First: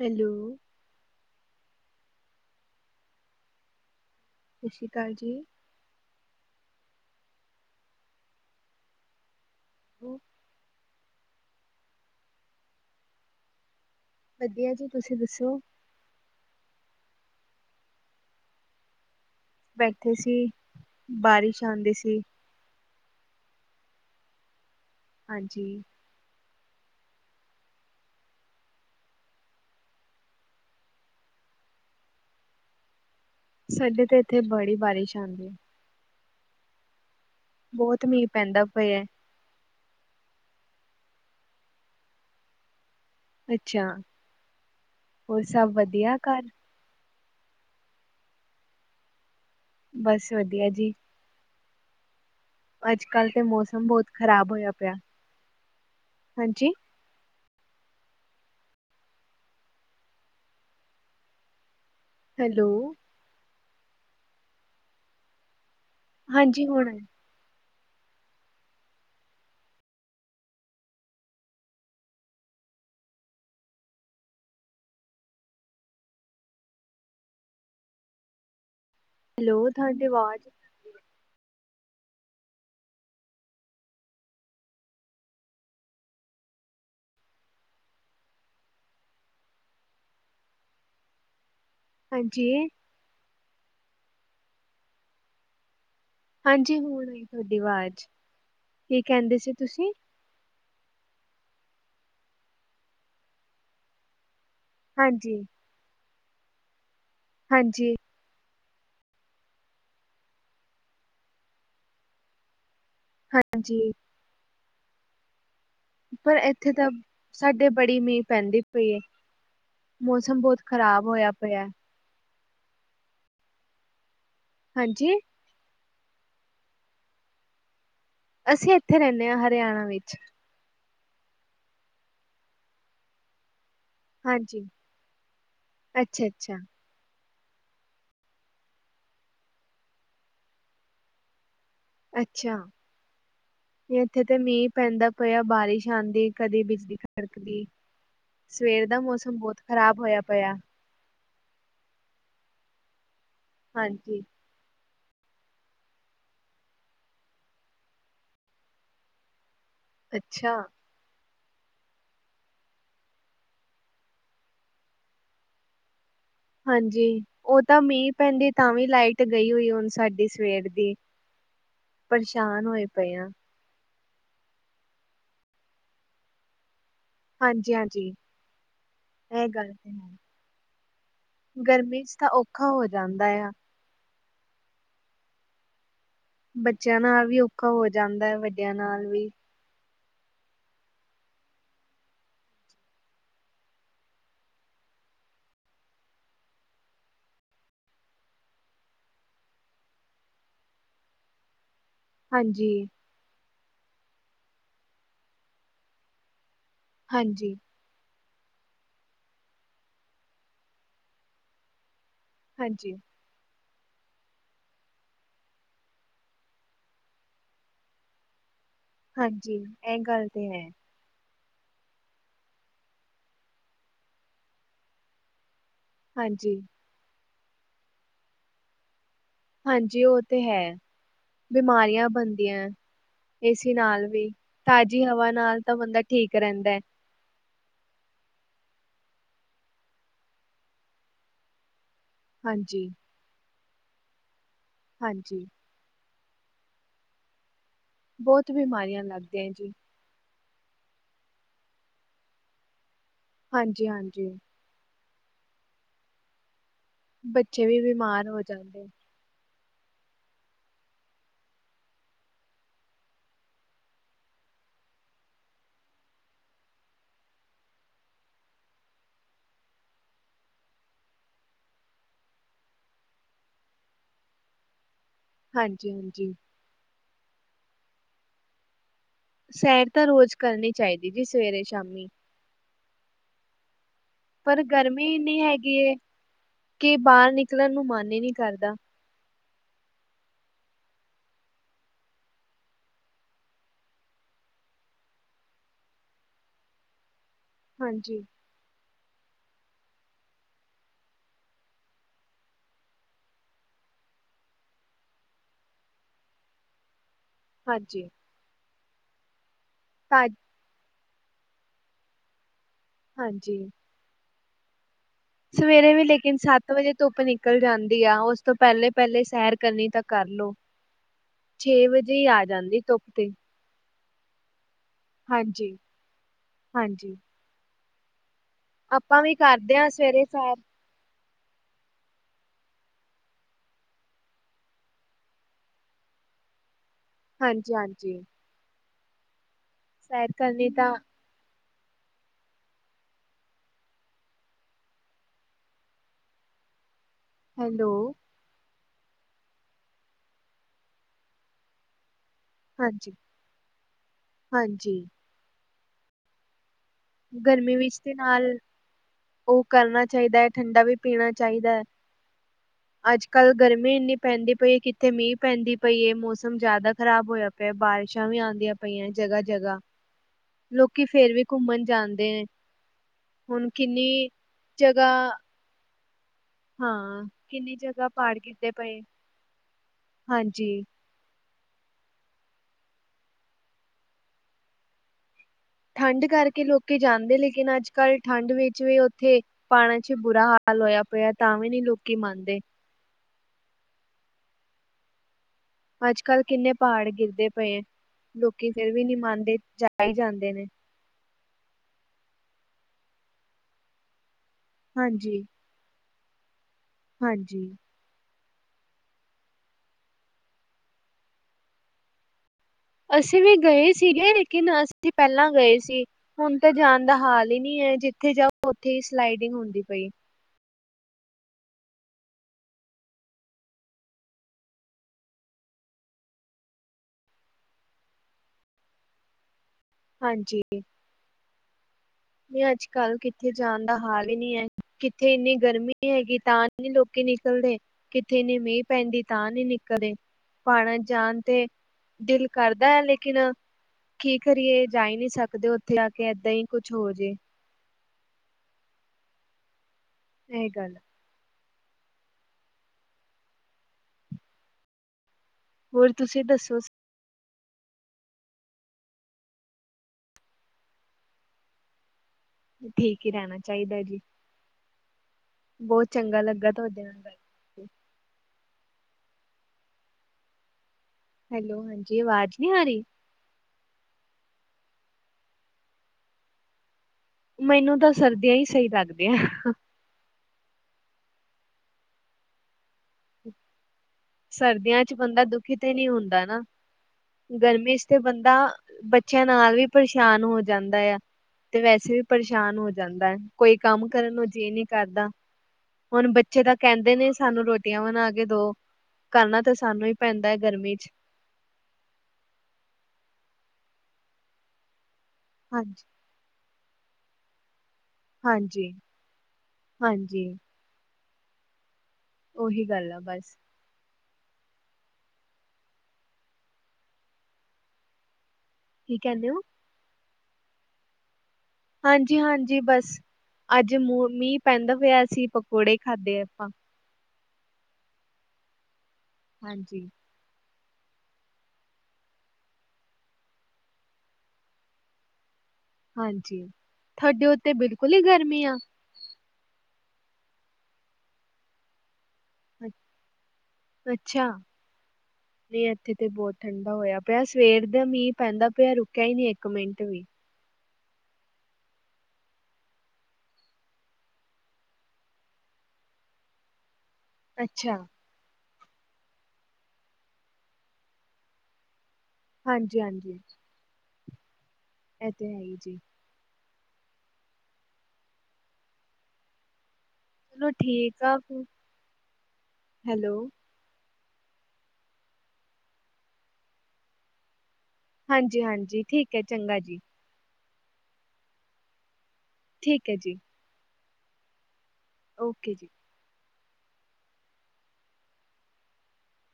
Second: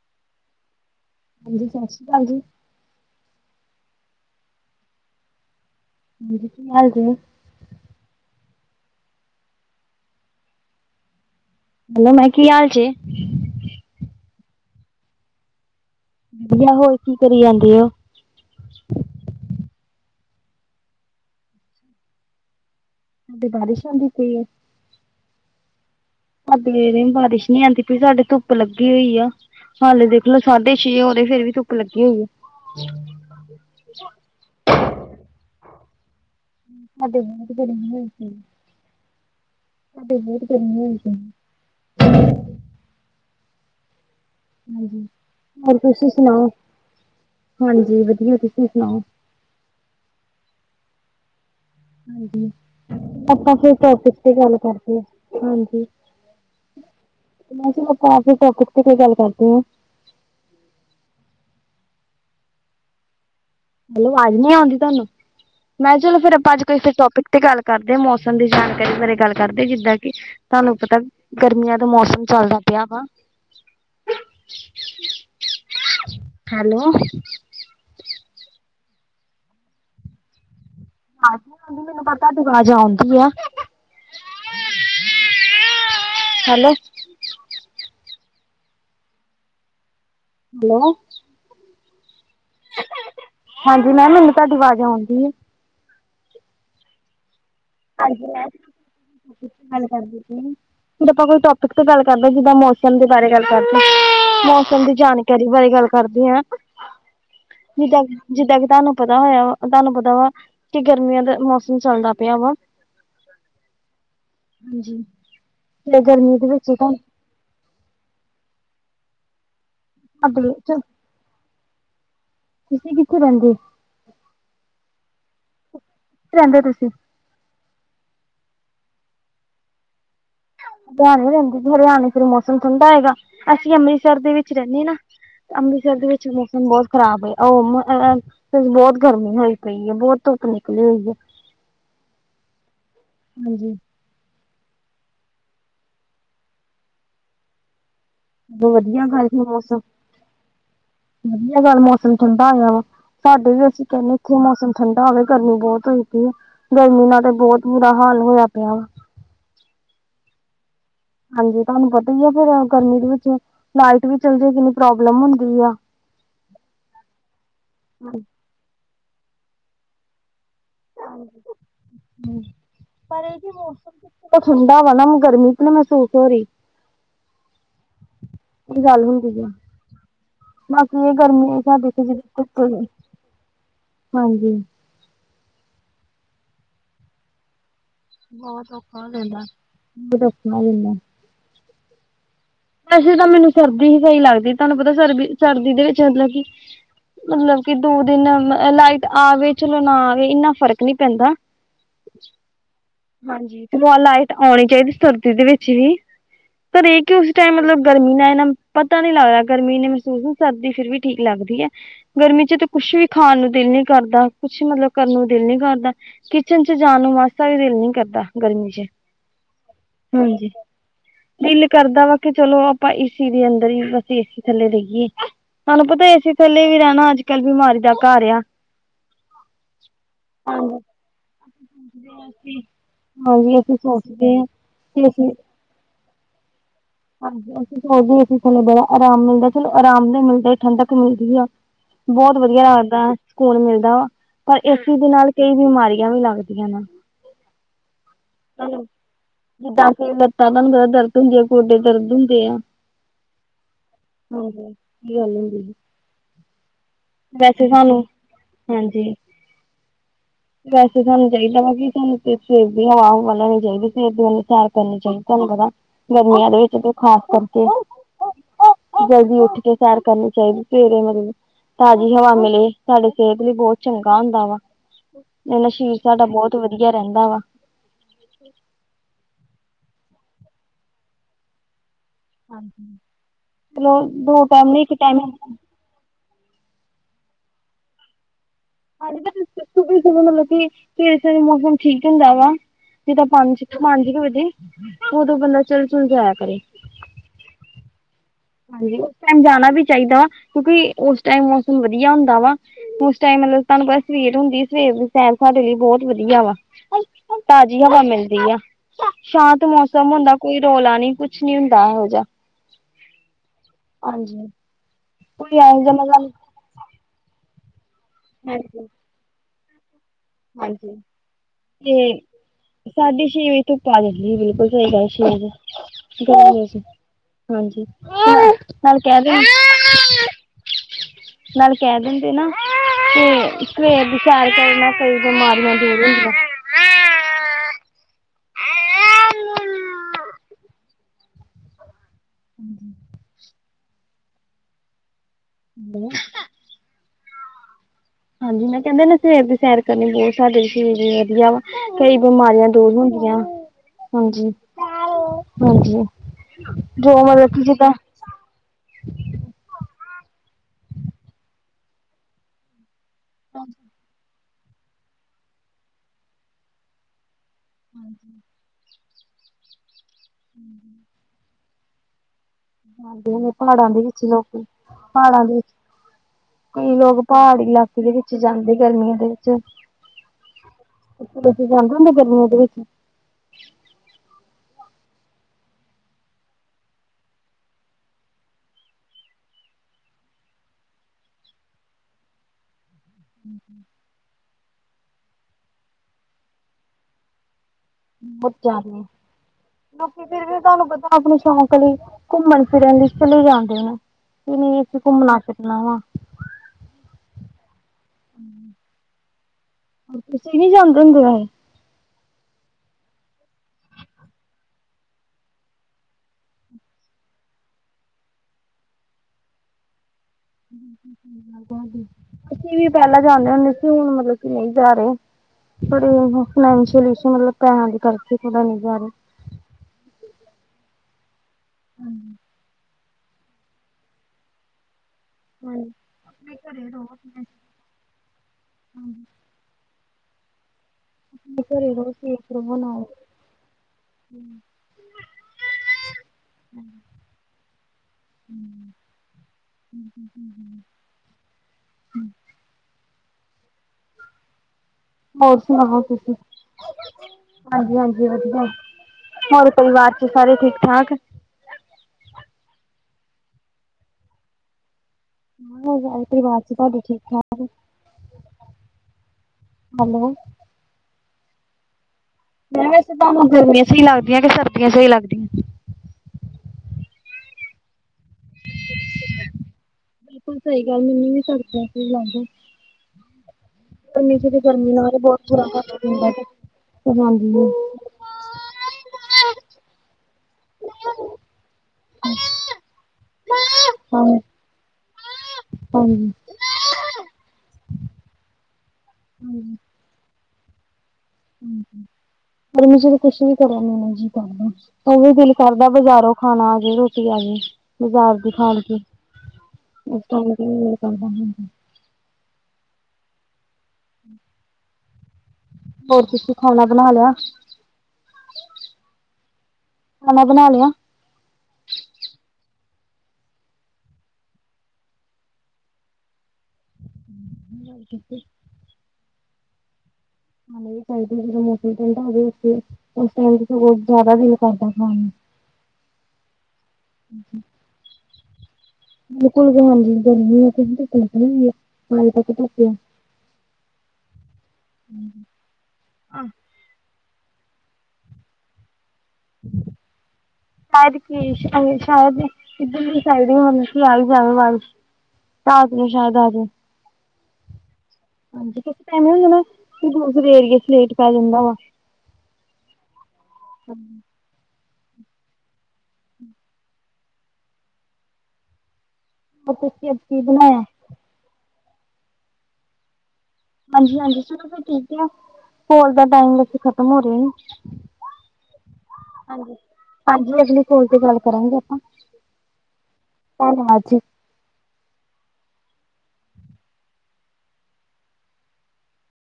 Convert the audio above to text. Hello ਹਾਂਜੀ ਸਤਿ ਸ਼੍ਰੀ ਅਕਾਲ ਜੀ ਸਤਿ ਸ਼੍ਰੀ ਅਕਾਲ ਜੀ ਕੀ ਹਾਲ ਜੈ [unintelligible] [unintelligible] ਕੀ ਹਾਲ ਜੈ ਵਧੀਆ ਜੀ ਤੁਸੀਂ ਦੱਸੋ ਵਧੀਆ ਹੋਰ ਕੀ ਕਰੀ ਜਾਂਦੇ ਹੋ ਬੈਠੇ ਸੀ ਬਾਰਿਸ਼ ਆਉਂਦੀ ਸੀ ਹ ਬਾਰਿਸ਼ ਹੁੰਦੀ ਤੇ ਹੈ ਹਾਂਜੀ ਸਾਡੀ ਵੇ ਬਾਰਿਸ਼ ਨਹੀਂੀ ਆਉਂਦੀ ਵੀ ਸਾਡੇ ਧੁੱਪ ਲੱਗੀ ਹੋਈ ਆ ਹਾਲ ਦੇਖਲੋ ਸਾਢੇ ਛੇ ਹੋਦੇ ਫੇਰ ਵੀ ਧੁੱਪ ਲੱਗੀ ਹੋਈ ਆ ਸਾਡੇ ਤੇ ਇੱਥੇ ਬੜੀ ਬਾਰਿਸ਼ ਆਉਂਦੀ ਹੈ ਹ [unintelligible] ਬਹੁਤ ਮੀਂਹ ਪੈਂਦਾ ਪਏ ਸਾ ਬਹੁਤ ਗਰਮੀ ਹੋਈ ਸੀ ਅੱਛਾ, ਹਾਂਜੀ। ਹੋਰ ਸਭ ਤੁਸੀਂ ਵਧੀਆ ਸੁਣਾਓ? ਘਰ? ਹਾਂਜੀ ਵਧੀਆ, ਤੁਸੀਂ ਸੁਣਾਓ? ਬਸ ਵਧੀਆ ਜੀ, ਹਾਂਜੀ, ਅੱਜ ਕੱਲ ਤੇ ਆਪਾਂ ਫਿਰ ਮੌਸਮ ਬਹੁਤ ਟੋਪਿਕ ਤੇ ਖ਼ਰਾਬ ਗੱਲ ਹੋਇਆ ਪਿਆ ਕਰਦੇ ਹਾ ਹਾਂਜੀ, ਹਾਂਜੀ ਮੈਂ ਕਿਹਾ ਆਪਾਂ ਆਪ ਟੋਪੀਕ ਤੇ ਗੱਲ ਕਰਦੇ ਹਾਂ। ਹੈਲੋ, ਚਲੋ ਆਵਾਜ਼ ਨੀ ਆਦੀ ਤੁਹਾਨੂੰ, ਮੈਂ ਕਿਹਾ ਚਲੋ ਫੇਰ ਆਪਾਂ ਹਾਂਜੀ ਹੁਣ ਅੱਜ ਆਈ। ਟੋਪਿਕ ਤੇ ਗੱਲ ਕਰਦੇ ਮੌਸਮ ਦੀ ਜਾਣਕਾਰੀ ਬਾਰੇ ਗੱਲ ਕਰਦੇ ਜਿੱਦਾਂ ਕਿ ਤੁਹਾਨੂੰ ਪਤਾ ਗਰਮੀਆਂ, ਦਾ ਮੌਸਮ ਚੱਲਦਾ ਪਿਆ ਵਾ ਹੈਲੋ, ਹੈਲੋ ਤੁਹਾਡੀ ਆਵਾਜ਼, ਆ ਆਦੀ ਮੈਨੂੰ ਪਤਾ ਵਾਜ਼ ਆਦੀ ਆ, ਹੈਲੋ, ਹੈਲੋ, ਹਾਂਜੀ, ਹਾਂਜੀ, ਮੈਮ ਮੈਨੂੰ ਤੁਹਾਡੀ ਆਵਾਜ਼ ਆਦੀ ਆ। ਹਾਂਜੀ, ਹੁਣ ਆਈ ਤੁਹਾਡੀ ਆਵਾਜ਼ ਕੀ ਕਹਿੰਦੇ ਹਾਂਜੀ, ਸੀ ਗੱਲ ਤੁਸੀਂ ਕਰਦੇ ਸੀ। ਫੇਰ ਆਪਾਂ ਕੋਈ ਟੋਪਿਕ ਤੇ ਗੱਲ ਕਰਦੇ ਆ, ਜਿੱਦਾਂ ਮੌਸਮ ਦੇ ਬਾਰੇ ਗੱਲ ਕਰਦੇ ਹਾ। ਦੀ ਹਾਂਜੀ ਜਾਣਕਾਰੀ ਬਾਰੇ ਗੱਲ ਕਰਦੀ ਹਾਂ ਹਾਂਜੀ ਜਿੱਦਾਂ। ਜਿੱਦਾਂ ਕਿ ਤੁਹਾਨੂੰ ਪਤਾ ਹੋਇਆ, ਵਾ ਤੁਹਾਨੂੰ ਪਤਾ ਵਾ ਕਿ ਗਰਮੀਆਂ ਦਾ ਮੌਸਮ ਚੱਲਦਾ ਪਿਆ ਵਾ ਹਾਂਜੀ ਹਾਂਜੀ ਤੇ ਪਰ ਗਰਮੀ ਦੇ ਵਿੱਚ ਇੱਥੇ ਤਾਂ, ਸਾਡੇ ਬੜੀ ਮੀਂਹ ਪੈਂਦੀ ਪਈ, ਮੌਸਮ ਅਗਲੇ ਬਹੁਤ ਖ਼ਰਾਬ ਹੋਇਆ ਪਿਆ। ਤੁਸੀ ਕਿਥੇ ਰਹਿੰਦੇ? ਹਾਂਜੀ, ਰਹਿੰਦੇ ਤੁਸੀਂ, ਅਸੀਂ ਇੱਥੇ ਰਹਿੰਦੇ ਹਾਂ ਹਰਿਆਣਾ ਵਿੱਚ ਹਰਿਆਣੇ ਰਹਿੰਦੇ ਸੀ, ਹਰਿਆਣੇ ਚਿਰ ਮੌਸਮ ਠੰਡਾ ਹੈਗਾ ਅਸੀਂ ਅਮ੍ਰਿਤ ਅੰਮਿਤਸਰ ਵਿੱਚ ਹਾਂਜੀ ਰਹਿੰਦੇ, ਨਾ ਅੰਮ੍ਰਿਤਸਰ ਦੇ ਅੱਛਾ ਵਿੱਚ ਅੱਛਾ ਮੌਸਮ ਬਹੁਤ ਖਰਾਬ ਹੋ ਉਹ ਬਹੁਤ ਗਰਮੀ ਹੋਈ ਪਈ ਹੈ, ਬਹੁਤ ਧੁੱਪ ਨਿਕਲੀ ਹੋਈ ਹੈ। ਅੱਛਾ, ਹਾਂਜੀ ਇੱਥੇ ਤਾਂ ਮੀਂਹ ਪੈਂਦਾ, ਪਇਆ ਬਾਰਿਸ਼ ਆਦੀ ਕਦੀ ਬਿਜਲੀ ਖੜਕਦੀ। ਸਵੇਰ ਦਾ ਵਧੀਆ ਗੱਲ ਸੀ ਮੌਸਮ ਬਹੁਤ ਖ਼ਰਾਬ ਹੋਇਆ ਪਿਆ। ਵਧੀਆ ਗੱਲ ਮੌਸਮ ਠੰਡਾ ਹੋਇਆ, ਵਾ ਸਾਡੇ ਵੀ ਅਸੀਂ ਕਹਿੰਦੇ ਹਾਂਜੀ ਇੱਥੇ ਮੌਸਮ ਠੰਡਾ ਹੋਵੇ ਗਰਮੀ ਬਹੁਤ ਹੋਈ ਪਈ, ਆ ਗਰਮੀ ਨਾਲ ਤੇ ਬਹੁਤ ਬੁਰਾ ਹਾਲ ਹੋਇਆ ਪਿਆ ਵਾ। ਅੱਛਾ, ਹਾਂਜੀ ਤੁਹਾਨੂੰ ਪਤਾ ਹੀ ਹੈ, ਫੇਰ ਗਰਮੀ ਦੇ ਵਿੱਚ ਲਾਈਟ ਵੀ ਚੱਲ ਜਾਏ ਕਿੰਨੀ ਪ੍ਰੋਬਲਮ ਹੁੰਦੀ ਆ। ਹਾਂਜੀ ਉਹ ਤਾਂ ਮੀਂਹ ਪੈਂਦੀ ਤਾਂ ਵੀ ਲਾਈਟ ਗਈ, ਹੋਈ ਹੁਣ ਸਾਡੀ ਸਵੇਰ ਦੀ, ਹੂੰ ਪਰੇਸ਼ਾਨ ਹੋਏ ਪਏ ਪਰ ਆ ਇਹ ਜੇ ਮੌਸਮ ਠੰਡਾ ਵਾ ਨਾ ਗਰਮੀ ਤੇ ਨਾ ਮਹਿਸੂਸ ਹੋ ਰਹੀ। ਹਾਂਜੀ, ਹਾਂਜੀ ਗੱਲ ਹੁੰਦੀ ਹੈ ਇਹ ਗੱਲ ਤੇ ਹੈ। ਬਾਕੀ ਇਹ ਗਰਮੀ ਸਾਡੇ ਚ ਤਾਂ ਔਖਾ ਹੋ ਹਾਂਜੀ। ਜਾਂਦਾ ਆ ਬੱਚਿਆਂ ਨਾਲ ਵੀ ਔਖਾ ਹੋ ਜਾਂਦਾ ਹੈ, ਵੱਡਿਆਂ ਨਾਲ ਵੀ ਉਹ ਦੱਸਣਾ ਜਨਾ। ਵੈਸੇ ਤਾਂ ਮੈਨੂੰ ਸਰਦੀ ਹੀ ਸਹੀ ਲੱਗਦੀ, ਤੁਹਾਨੂੰ ਪਤਾ ਸਰਦੀ ਸਰਦੀ ਦੇ ਵਿੱਚ ਮਤਲਬ ਕਿ ਮਤਲਬ ਕਿ ਦੋ ਦਿਨ ਲਾਈਟ ਆਵੇ ਚਲੋ, ਨਾ ਆਵੇ ਇੰਨਾ ਫ਼ਰਕ ਨਹੀਂ ਪੈਂਦਾ। ਹ [inaudible] ਹਾਂਜੀ, ਹਾਂਜੀ, ਤੇ ਬ ਲਾਈਟ ਆਉਣੀ ਚਾਹੀਦੀ ਸਰਦੀ ਦੇ ਵਿੱਚ ਵੀ ਪਰ ਇਹ ਕਿ ਟਾਈਮ ਹਾਂਜੀ ਮਤਲਬ ਗਰਮੀ ਨਾਲ ਇਹਨਾ ਪਤਾ ਨੀ ਲੱਗ ਰਿਦਾ ਗਰਮੀਨੇ ਮਹਿਸੂਸ ਸਰਦੀ ਫਿਰ ਵੀ ਠੀਕ ਲੱਗਦੀ ਹੈ। ਗਰਮੀ ਚ ਤਾਂ ਕੁਛ ਹਾਂਜੀ ਵੀ ਖਾਣ ਨੂੰ ਦਿਲ ਨੀ ਕਰਦਾ ਕੁਛ ਮਤਲਬ ਕਰਨ ਨੂੰ ਦਿਲ ਨੀ ਕਰਦਾ। ਕਿਚਨ ਚ ਜਾਣ ਨੂੰ ਮਾਸਾ ਵੀ ਦਿਲ ਨੀ ਕਰਦਾ ਗਰਮੀ ਚ। ਹਾਂਜੀ, ਇਹ ਗੱਲ ਤੇ ਹਾਂਜੀ। ਹੈ। ਦਿਲ ਕਰਦਾ ਵਾ ਕਿ ਚਲੋ ਆਪਾਂ ਏੀ ਦੇ ਅੰਦਰ ਹੀ ਬਸ ਏ ਥੱਲੇ ਰਹੀਏ। ਤੁਹਾਨੂੰ ਪਤਾ ਅਸੀ ਹਾਂਜੀ ਥੱਲੇ ਵੀ ਰਹਿਣਾ ਅੱਜ ਕੱਲ੍ਹ ਬਿਮਾਰੀ ਦਾ ਘਰ ਆ ਹਾਂਜੀ, ਉਹ ਤੇ ਹੈ ਬਿਮਾਰੀਆਂ ਬਣਦੀਆਂ। ਹਾਂਜੀ ਏਸੀ ਅਸੀਂ ਨਾਲ ਵੀ ਸੋਚਦੇ ਹਾਂ ਤਾਜ਼ੀ ਕਿ ਅਸੀਂ ਹਵਾ ਨਾਲ ਤਾਂ ਬੰਦਾ ਠੀਕ ਰਹਿੰਦਾ ਹੈ। ਹਾਂਜੀ, ਅ ਅਸੀਂ ਚੱਲੋ ਬੜਾ ਆਰਾਮ ਮਿਲਦਾ ਚਲੋ ਆਰਾਮ ਨਾਲ ਮਿਲਦਾ ਠੰਡਕ ਮਿਲਦੀ ਆ ਬਹੁਤ ਵਧੀਆ ਹਾਂਜੀ ਲੱਗਦਾ ਸਕੂਨ ਮਿਲਦਾ ਵਾ ਪਰ ਇਸ ਚੀਜ਼ ਦੇ ਨਾਲ ਹਾਂਜੀ ਕਈ ਬਿਮਾਰੀਆਂ ਵੀ ਲੱਗਦੀ। ਚ ਬਹੁਤ ਬਿਮਾਰੀਆਂ ਲੱਗਦੀਆਂ ਜੀ ਜਿੱਦਾਂ ਫ ਬੱਤਾ ਤੁਹਾਨੂੰ ਕਦਾ ਦਰਦ ਹੁੰਦੀ ਆ ਗੋਡੇ ਦਰਦ ਹੁੰਦੇ ਆ ਹਾਂਜੀ ਹਾਂਜੀ ਹ ਕੀ ਗੱਲ ਹੁੰਦੀ ਜੀ, ਵੈਸੇ ਬੱਚੇ ਵੀ ਸਾਨੂੰ ਬਿਮਾਰ ਹੋ ਜਾਂਦੇ ਹਾਂਜੀ। ਵੈਸੇ ਸਾਨੂੰ ਚਾਹੀਦਾ ਵਾ ਕਿ ਸਾਨੂੰ ਸਫ ਦੀ ਹਵਾ ਹਵਾ ਲੈਣੀ ਚਾਹੀਦੀ ਸਿਫਤ ਦੀ ਵੱਲ ਤਿਆਰ ਕਰਨੀ ਚਾਹੀਦੀ ਤੁਹਾਨੂੰ ਪਤਾ। ਗਰਮੀਆਂ ਦੇ ਵਿੱਚ ਤੇ ਖ਼ਾਸ ਕਰਕੇ। ਜਲਦੀ ਉੱਠ ਕੇ ਸੈਰ ਕਰਨੀ ਚਾਹੀਦੀ ਸਵੇਰੇ ਮਤਲਬ ਤਾਜ਼ੀ ਹਵਾ ਮਿਲੇ ਸਾਡੇ ਸਿਹਤ ਲਈ ਬਹੁਤ ਚੰਗਾ ਹੁੰਦਾ ਵਾ ਹਾਂਜੀ ਇਹਨਾਸ਼ੀਰ ਸਾਡਾ ਹਾਂਜੀ ਬਹੁਤ- ਤੋਂ ਵਧੀਆ ਰਹਿੰਦਾ ਵਾ। ਸੈਰ ਤਾਂ ਰੋਜ਼ ਕਰਨੀ ਚਾਹੀਦੀ ਜੀ ਸਵੇਰੇ ਸ਼ਾਮੀ। ਹਾਂਜੀੋ ਦੋ ਫੈਮਲੀ ਇੱਕ ਟਾਈਮਿੰਗ ਗ [unintelligible] ਕਿ ਬਾਹਰ ਨਿਕਲਣ ਨੂੰ ਮਨ ਹੀ ਨਹੀਂ ਕਰਦਾ। [unintelligible] ਮਤਲਬ ਕਿ ਸਵੇਰੇ ਸਵੇਰੇ ਮੌਸਮ ਠੀਕ ਹੁੰਦਾ ਵਾ ਜਦਾ ਪੰਜ ਪੰਜ ਕੇ ਵਜੇ ਉਦੋਂ ਬੰਦਾ ਚੱਲ ਚੁਲ ਜਾਇਆ ਕਰੇ। ਹਾਂਜੀ, ਹਾਂਜੀ ਉਸ ਟਾਈਮ ਜਾਣਾ ਵੀ ਚਾਹੀਦਾ ਵਾ ਕਿਉਂਕਿ ਉਸ ਟਾਈਮ ਮੌਸਮ ਵਧੀਆ ਹੁੰਦਾ ਵਾ ਉਸ ਟਾਈਮ ਮਤਲਬ ਤੁਹਾਨੂੰ ਪਤਾ ਸਵੇਰ ਹੁੰਦੀ ਸਵੇਰ ਦੀ ਸੈਰ ਸਾਡੇ ਲਈ ਬਹੁਤ ਵਧੀਆ ਵਾ। ਤਾਜ਼ੀ ਹਾਂਜੀ ਹਵਾ ਮਿਲਦੀ ਆ ਸ਼ਾਂਤ ਮੌਸਮ ਘੱਟ ਹੁੰਦਾ ਕੋਈ। ਰੋਲਾ ਨੀ ਕੁੱਛ ਨੀ ਹੁੰਦਾ ਇਹੋ ਜਿਹਾ ਹਾਂਜੀ, ਹਾਂਜੀ, ਕੋਈ ਇਹੋ ਜਿਹਾ ਸਵੇਰੇ ਵੀ ਮਤਲਬ ਲੇਕਿਨ ਸੱਤ ਵਜੇ ਧੁੱਪ ਨਿਕਲ ਜਾਂਦੀ ਆ ਉਸ ਤੋਂ ਪਹਿਲੇ ਪਹਿਲੇ ਸੈਰ ਕਰਨੀ ਤਾਂ ਕਰਲੋ ਛੇ ਵਜੇ ਹੀ ਤੇ ਆ ਜਾਂਦੀ ਧੁੱਪ ਸਾਢੇ ਤੇ ਛੇ ਵਜੇ ਧੁੱਪ ਆ ਜਾਂਦੀ ਸੀ ਬਿਲਕੁਲ ਸਹੀ ਗੱਲ ਹਾਂਜੀ ਸਵੇਰੇ ਹਾਂਜੀ ਹਾਂਜੀ ਨਾਲ ਆਪਾਂ ਵੀ ਕਹਿ ਕਰਦੇ ਹਾਂ ਸਵੇਰੇ ਸੈਰ ਨਾਲ ਕਹਿ ਦਿੰਦੇ ਨਾ। ਕਿ ਸਵੇਰ ਦੀ ਸੈਰ ਕਰਨ ਨਾਲ ਕਈ ਨਾ ਕਈ ਬਿਮਾਰੀਆਂ ਦੂਰ ਹੁੰਦੀਆਂ। ਹਾਂਜੀ ਹਾਂਜੀ ਸੈਰ ਕਰਨੀ ਤਾ [inaudible] [unintelligible] ਹੈਲੋ ਹਾਂਜੀ ਮੈਂ ਕਹਿੰਦੇ ਨਾ ਸਵੇਰ ਦੀ ਸੈਰ ਕਰਨੀ ਬਹੁਤ ਸਾਡੇ ਸਰੀਰ ਵਧੀਆ ਵਾ ਕਈ ਬਿਮਾਰੀ ਦੂਰ ਹਾਂਜੀ ਹੁੰਦੀਆਂ ਹਾਂਜੀ ਹਾਂਜੀ [unintelligible] ਗਰਮੀ ਜਿੱਦਾਂ ਵਿੱਚ ਦੇ ਨਾਲ ਉਹ ਕਰਨਾ ਚਾਹੀਦਾ ਹੈ ਠੰਡਾ ਵੀ ਪੀਣਾ ਚਾਹੀਦਾ ਹੈ। ਅੱਜ ਕੱਲ ਗਰਮੀ ਇੰਨੀ ਪੈਂਦੀ ਪਈ ਕਿੱਥੇ ਮੀਂਹ ਪੈਂਦੀ ਪਈ ਏ ਮੌਸਮ ਜਿਆਦਾ ਖ਼ਰਾਬ ਹੋਇਆ ਬਾਰਿਸ਼ਾਂ ਵੀ ਆਉਂਦੀਆਂ ਪਈਆਂ ਜਗ੍ਹਾ ਜਗ੍ਹਾ ਲੋਕੀ ਫੇਰ ਵੀ ਘੁੰਮਣ ਜਾਂਦੇ ਨੇ। ਜਾਂਦੇ ਨੇ ਹੁਣ ਪਹਾੜਾਂ ਦੇ ਕਿੰਨੀ ਵਿੱਚ ਲੋਕ ਜਗ੍ਹਾ ਪਹਾੜਾਂ ਦੇ ਵਿੱਚ ਕਈ ਲੋਕ ਹਾਂ ਪਹਾੜੀ ਕਿੰਨੀ ਇਲਾਕੇ ਜਗ੍ਹਾ ਦੇ ਵਿੱਚ ਪਾੜ ਕੀਤੇ ਜਾਂਦੇ ਪਏ ਗਰਮੀਆਂ ਦੇ ਵਿੱਚ ਹਾਂਜੀ ਤੁਸੀ ਕੀਤੇ ਜਾਂਦੇ ਹੁੰਦੇ ਗਰਮੀਆਂ ਦੇ ਵਿੱਚ ਠੰਢ ਕਰਕੇ ਲੋਕ ਜਾਂਦੇ ਲੇਕਿਨ ਅੱਜ ਕੱਲ੍ਹ ਠੰਡ ਵਿੱਚ ਵੀ ਉੱਥੇ ਪਹਾੜਾ ਚ ਬੁਰਾ ਹਾਲ ਹੋਇਆ ਪਇਆ ਤਾਂ ਵੀ ਨੀ ਲੋਕੀ ਮੰਨਦੇ। [inaudible] ਅੱਜ ਕੱਲ੍ਹ ਕਿੰਨੇ ਪਹਾੜ ਗਿਰਦੇ ਪਏ ਹੈ ਬਹੁਤ ਲੋਕੀ ਫੇਰ ਵੀ ਜ਼ਿਆਦਾ ਨੀ ਮੰਨ ਦੇ ਜਾ ਹੀ ਲੋਕੀ ਫਿਰ ਜਾਂਦੇ ਵੀ ਨੇ। ਤੁਹਾਨੂੰ ਪਤਾ ਆਪਣੇ ਸ਼ੌਕ ਲਈ ਘੁੰਮਣ ਫਿਰਨ ਲਈ ਚਲੇ ਜਾਂਦੇ ਨੇ ਕਿ ਨਹੀਂ ਅਸੀਂ ਘੁੰਮਣਾ ਹਾਂਜੀ ਫਿਰਨਾ ਵਾਂ। ਹਾਂਜੀ। ਤੁਸੀਂ ਨੀ ਜਾਂਦੇ ਹੁੰਦੇ ਵੈਹੇ। ਅਸੀਂ ਵੀ ਗਏ ਸੀਗੇ ਲੇਕਿਨ ਅਸੀਂ ਪਹਿਲਾਂ ਗਏ ਸੀ। ਹੁਣ ਤਾਂ ਜਾਣ ਦਾ ਹਾਲ ਹੀ ਨਹੀਂ ਹੈ ਜਿੱਥੇ ਜਾਓ ਉੱਥੇ ਹੀ ਸਲਾਈਡਿੰਗ ਹੁੰਦੀ ਪਈ। ਅਸੀਂ ਵੀ ਪਹਿਲਾਂ ਜਾਂਦੇ ਹੁੰਦੇ ਸੀ ਹੁਣ ਮਤਲਬ ਕੀ ਨਹੀਂ ਜਾ ਰਹੇ। ਥੋੜੀ ਫੈਨਸ਼ਲ ਈਸ਼ੂ ਮਤਲਬ ਪੈਹਾ ਦੇ ਕਰਕੇ ਥੋੜਾ ਨੀ ਜਾ ਰਹੇ। ਹਾਂਜੀ [inaudible] ਨੀ ਅੱਜ ਕੱਲ੍ਹ ਕਿੱਥੇ ਜਾਣ ਦਾ ਹਾਲ ਹੀ ਨਹੀਂ ਹੈ। ਕਿੱਥੇ ਇੰਨੀ ਗਰਮੀ ਹੈਗੀ ਤਾਂ ਨਹੀਂ ਲੋਕੀ ਨਿਕਲਦੇ। ਕਿਥੇ ਇੰਨੀ ਮੀਂਹ ਪੈਂਦੀ ਤਾਂ ਨੀ ਨਿਕਲਦੇ ਪਹਾੜਾ ਚ ਜਾਣ ਤੇ ਘਰੇ ਰਹੋ ਦਿਲ ਸੇਫ ਰਹੋ ਕਰਦਾ ਹੈ ਨਾਲ ਲੇਕਿਨ ਕੀ ਕਰੀਏ ਜਾ ਹੀ ਨਹੀਂ ਸਕਦੇ ਉੱਥੇ ਆ ਕੇ ਏਦਾਂ ਹੀ ਕੁਛ ਹੋ ਜੇ। ਹੂੰ ਹੂੰ। ਇਹੀ ਗੱਲ। ਹੋਰ ਸੁਣਾਓ ਹੋਰ ਤੁਸੀਂ। ਦੱਸੋ ਹਾਂਜੀ ਹਾਂਜੀ ਵਧੀਆ ਹੋਰ ਪਰਿਵਾਰ ਚ ਸਾਰੇ ਠੀਕ ਠਾਕ ਠੀਕ ਹੀ ਰਹਿਣਾ ਚਾਹੀਦਾ ਜੀ ਹਾਂ ਬਹੁਤ ਸਾਰੇ ਚੰਗਾ ਪਰਿਵਾਰ ਲੱਗਾ ਚ ਤੁਹਾਡੇ ਨਾਲ ਠੀਕ ਗੱਲ ਠਾਕ ਕਰਕੇ। ਹੈਲੋ ਹੈਲੋ ਹਾਂਜੀ ਆਵਾਜ਼ ਨਹੀਂ ਆ ਮੈਂ ਰਹੀ ਵੈਸੇ ਤੁਹਾਨੂੰ ਗਰਮੀਆਂ ਸਹੀ ਲੱਗਦੀਆਂ ਕਿ ਸਰਦੀਆਂ ਸਹੀ ਲੱਗਦੀਆਂ ਮੈਨੂੰ ਤਾਂ ਸਰਦੀਆਂ ਹੀ ਸਹੀ ਲੱਗਦੀਆਂ ਬਿਲਕੁਲ ਸਹੀ ਗੱਲ ਮੈਨਨੀ ਵੀ ਸਕਦੇ ਲੱਗ ਗਰਮੀ ਸਰਦੀਆਂ ਚ ਨਾਲ ਬਹੁਤ ਬੰਦਾ ਬੁਰਾ ਧੁਖੀ ਤੇ ਹਾਲ ਨਹੀਂ ਜੀ। ਹੁੰਦਾ ਨਾ ਹਾਂਜੀ ਗਰਮੀ ਚ ਤੇ ਬੰਦਾ ਬੱਚਿਆਂ ਨਾਲ ਵੀ ਪ੍ਰੇਸ਼ਾਨ ਹੋ ਜਾਂਦਾ ਆ ਤੇ ਵੈਸੇ ਵੀ ਪਰੇਸ਼ਾਨ ਹੋ ਜਾਂਦਾ ਹੈ ਕੋਈ ਕੰਮ ਹਾਂ ਕਰਨ ਨੂੰ ਜੇ ਨਹੀਂੀ ਕਰਦਾ ਹੁਣ ਹਾਂਜੀ ਬੱਚੇ ਤਾਂ ਕਹਿੰਦੇ ਨੇ ਸਾਨੂੰ ਰੋਟੀ ਟੀਆਂ ਬਣਾ ਕੇ ਦੋ ਕਰਨਾ ਤਾਂ ਸਾਨੂੰ ਹੀ ਪੈਂਦਾ ਹੈ ਗਰਮੀ ਚ ਪਰ ਮੈਂ ਜਦ ਕੁਛ ਵੀ ਕਰ ਨ ਜੀ ਕਰਨਾ ਉਹ ਵੀ ਦਿਲ ਕਰਦਾ ਹਾਂਜੀ ਬਾਜ਼ਾਰੋਂ ਖਾਣਾ ਆ ਗਏ ਰੋਟੀ ਆ ਗਏ ਬਾਜ਼ਾਰ ਦੀ ਖਾਣ ਹਾਂਜੀ ਕੇ ਹ ਹਾਂਜੀ [unintelligible] ਉਹੀ ਗੱਲ ਆ ਬਸ ਹੋਰ ਤੁਸੀਂ ਖਾਣਾ ਬਣਾ ਲਿਆ ਕੀ ਕਹਿੰਦੇ ਹੋ ਖਾਣਾ ਬਣਾ ਲਿਆ ਹਾਂਜੀ ਹਾਂਜੀ ਬਸ ਅੱਜ ਮ ਮੀਂਹ ਪੈਂਦਾ ਹੋਇਆ ਸੀ ਪਕੌੜੇ ਖਾਧੇ ਆਪਾਂ ਗੱਲ ਕੀਤੀ ਹਾਂਜੀ ਹ ਵੀ ਚਾਹੀ ਜਦੋਂ ਮੌਸਮ ਤੇਿੰਡਵੇਥੇ ਉਸ ਟਾਈਮ ਸ ਜ਼ਿਆਦਾ ਦਿਲ ਕਰਦਾ ਖਾ ਹਾਂਜੀ ਤੁਹਾਡੇ ਉੱਤੇ ਬਿਲਕੁਲ ਹੀ ਗਰਮੀ ਆ ਬਿਲਕੁਲ ਹਾਂਜੀ ਗਰਮੀ [unintelligible] ਗੱਲਮੀ ਆ ਆ ਹਾਂ, ਅ ਅੱਛਾ ਨਹੀਂ ਇੱਥੇ ਤੇ ਬਹੁਤ ਠੰਡਾ ਹੋਇਆ ਪਿਆ ਸਵੇਰ ਦਾ ਮੀਂਹ ਪੈਂਦਾ ਪਿਆ ਰੁਕਿਆ ਹੀ ਨਹੀਂ ਇੱਕ ਮਿੰਟ ਵੀ ਸ਼ਾਇਦ ਕੀ ਸ਼ਾਇਦ ਇੱਧਰ ਦੀ ਸਾਈਡ ਹੀ ਹਮ ਕਿ ਆਈ ਜਾਵੇ ਵ ਰਾਤ ਨੂੰ ਸ਼ਾਇਦ ਆਜੇ ਅੱਛਾ, ਹਾਂਜੀ [unintelligible] ਤੁ ਟਵੇਂ ਹੁੰਦੇ ਨਾ ਵੀ ਦੂਸਰੇ ਏਰੀਏ ਚ ਲੇਟ ਪੈ ਜਾਂਦਾ ਵਾ ਹਾਂਜੀ ਹਾਂਜੀ, ਹੂੰ, ਇ ਤੇ ਹੈ ਹੀ ਜੀ, ਉਹ ਕੁ [unintelligible] ਚਲੋ ਠੀਕ ਆ ਫੇਰ ਹੈਲੋ, ਹਾਂਜੀ ਹਾਂਜੀ ਚਲੋ ਫ ਠੀਕ ਆ ਕੋਲ ਦਾ ਟਾਈਮਥੇ ਖਤਮ ਹੋ ਰਹੇ ਨੇ ਹਾਂਜੀ ਹਾਂਜੀ ਠੀਕ, ਹੈ ਹਾਂਜੀ ਚੰਗਾ ਜੀ ਹਾਂਜੀ ਅਗਲੀ ਕੋਲ ਤੇ ਗੱਲ ਕਰਾਂਗੇ ਆਪਾਂ। ਠੀਕ ਹੈ ਜੀ। ਹੋਰ ਸੁਣਾਓ ਜੀ ਓਕੇ ਜੀ,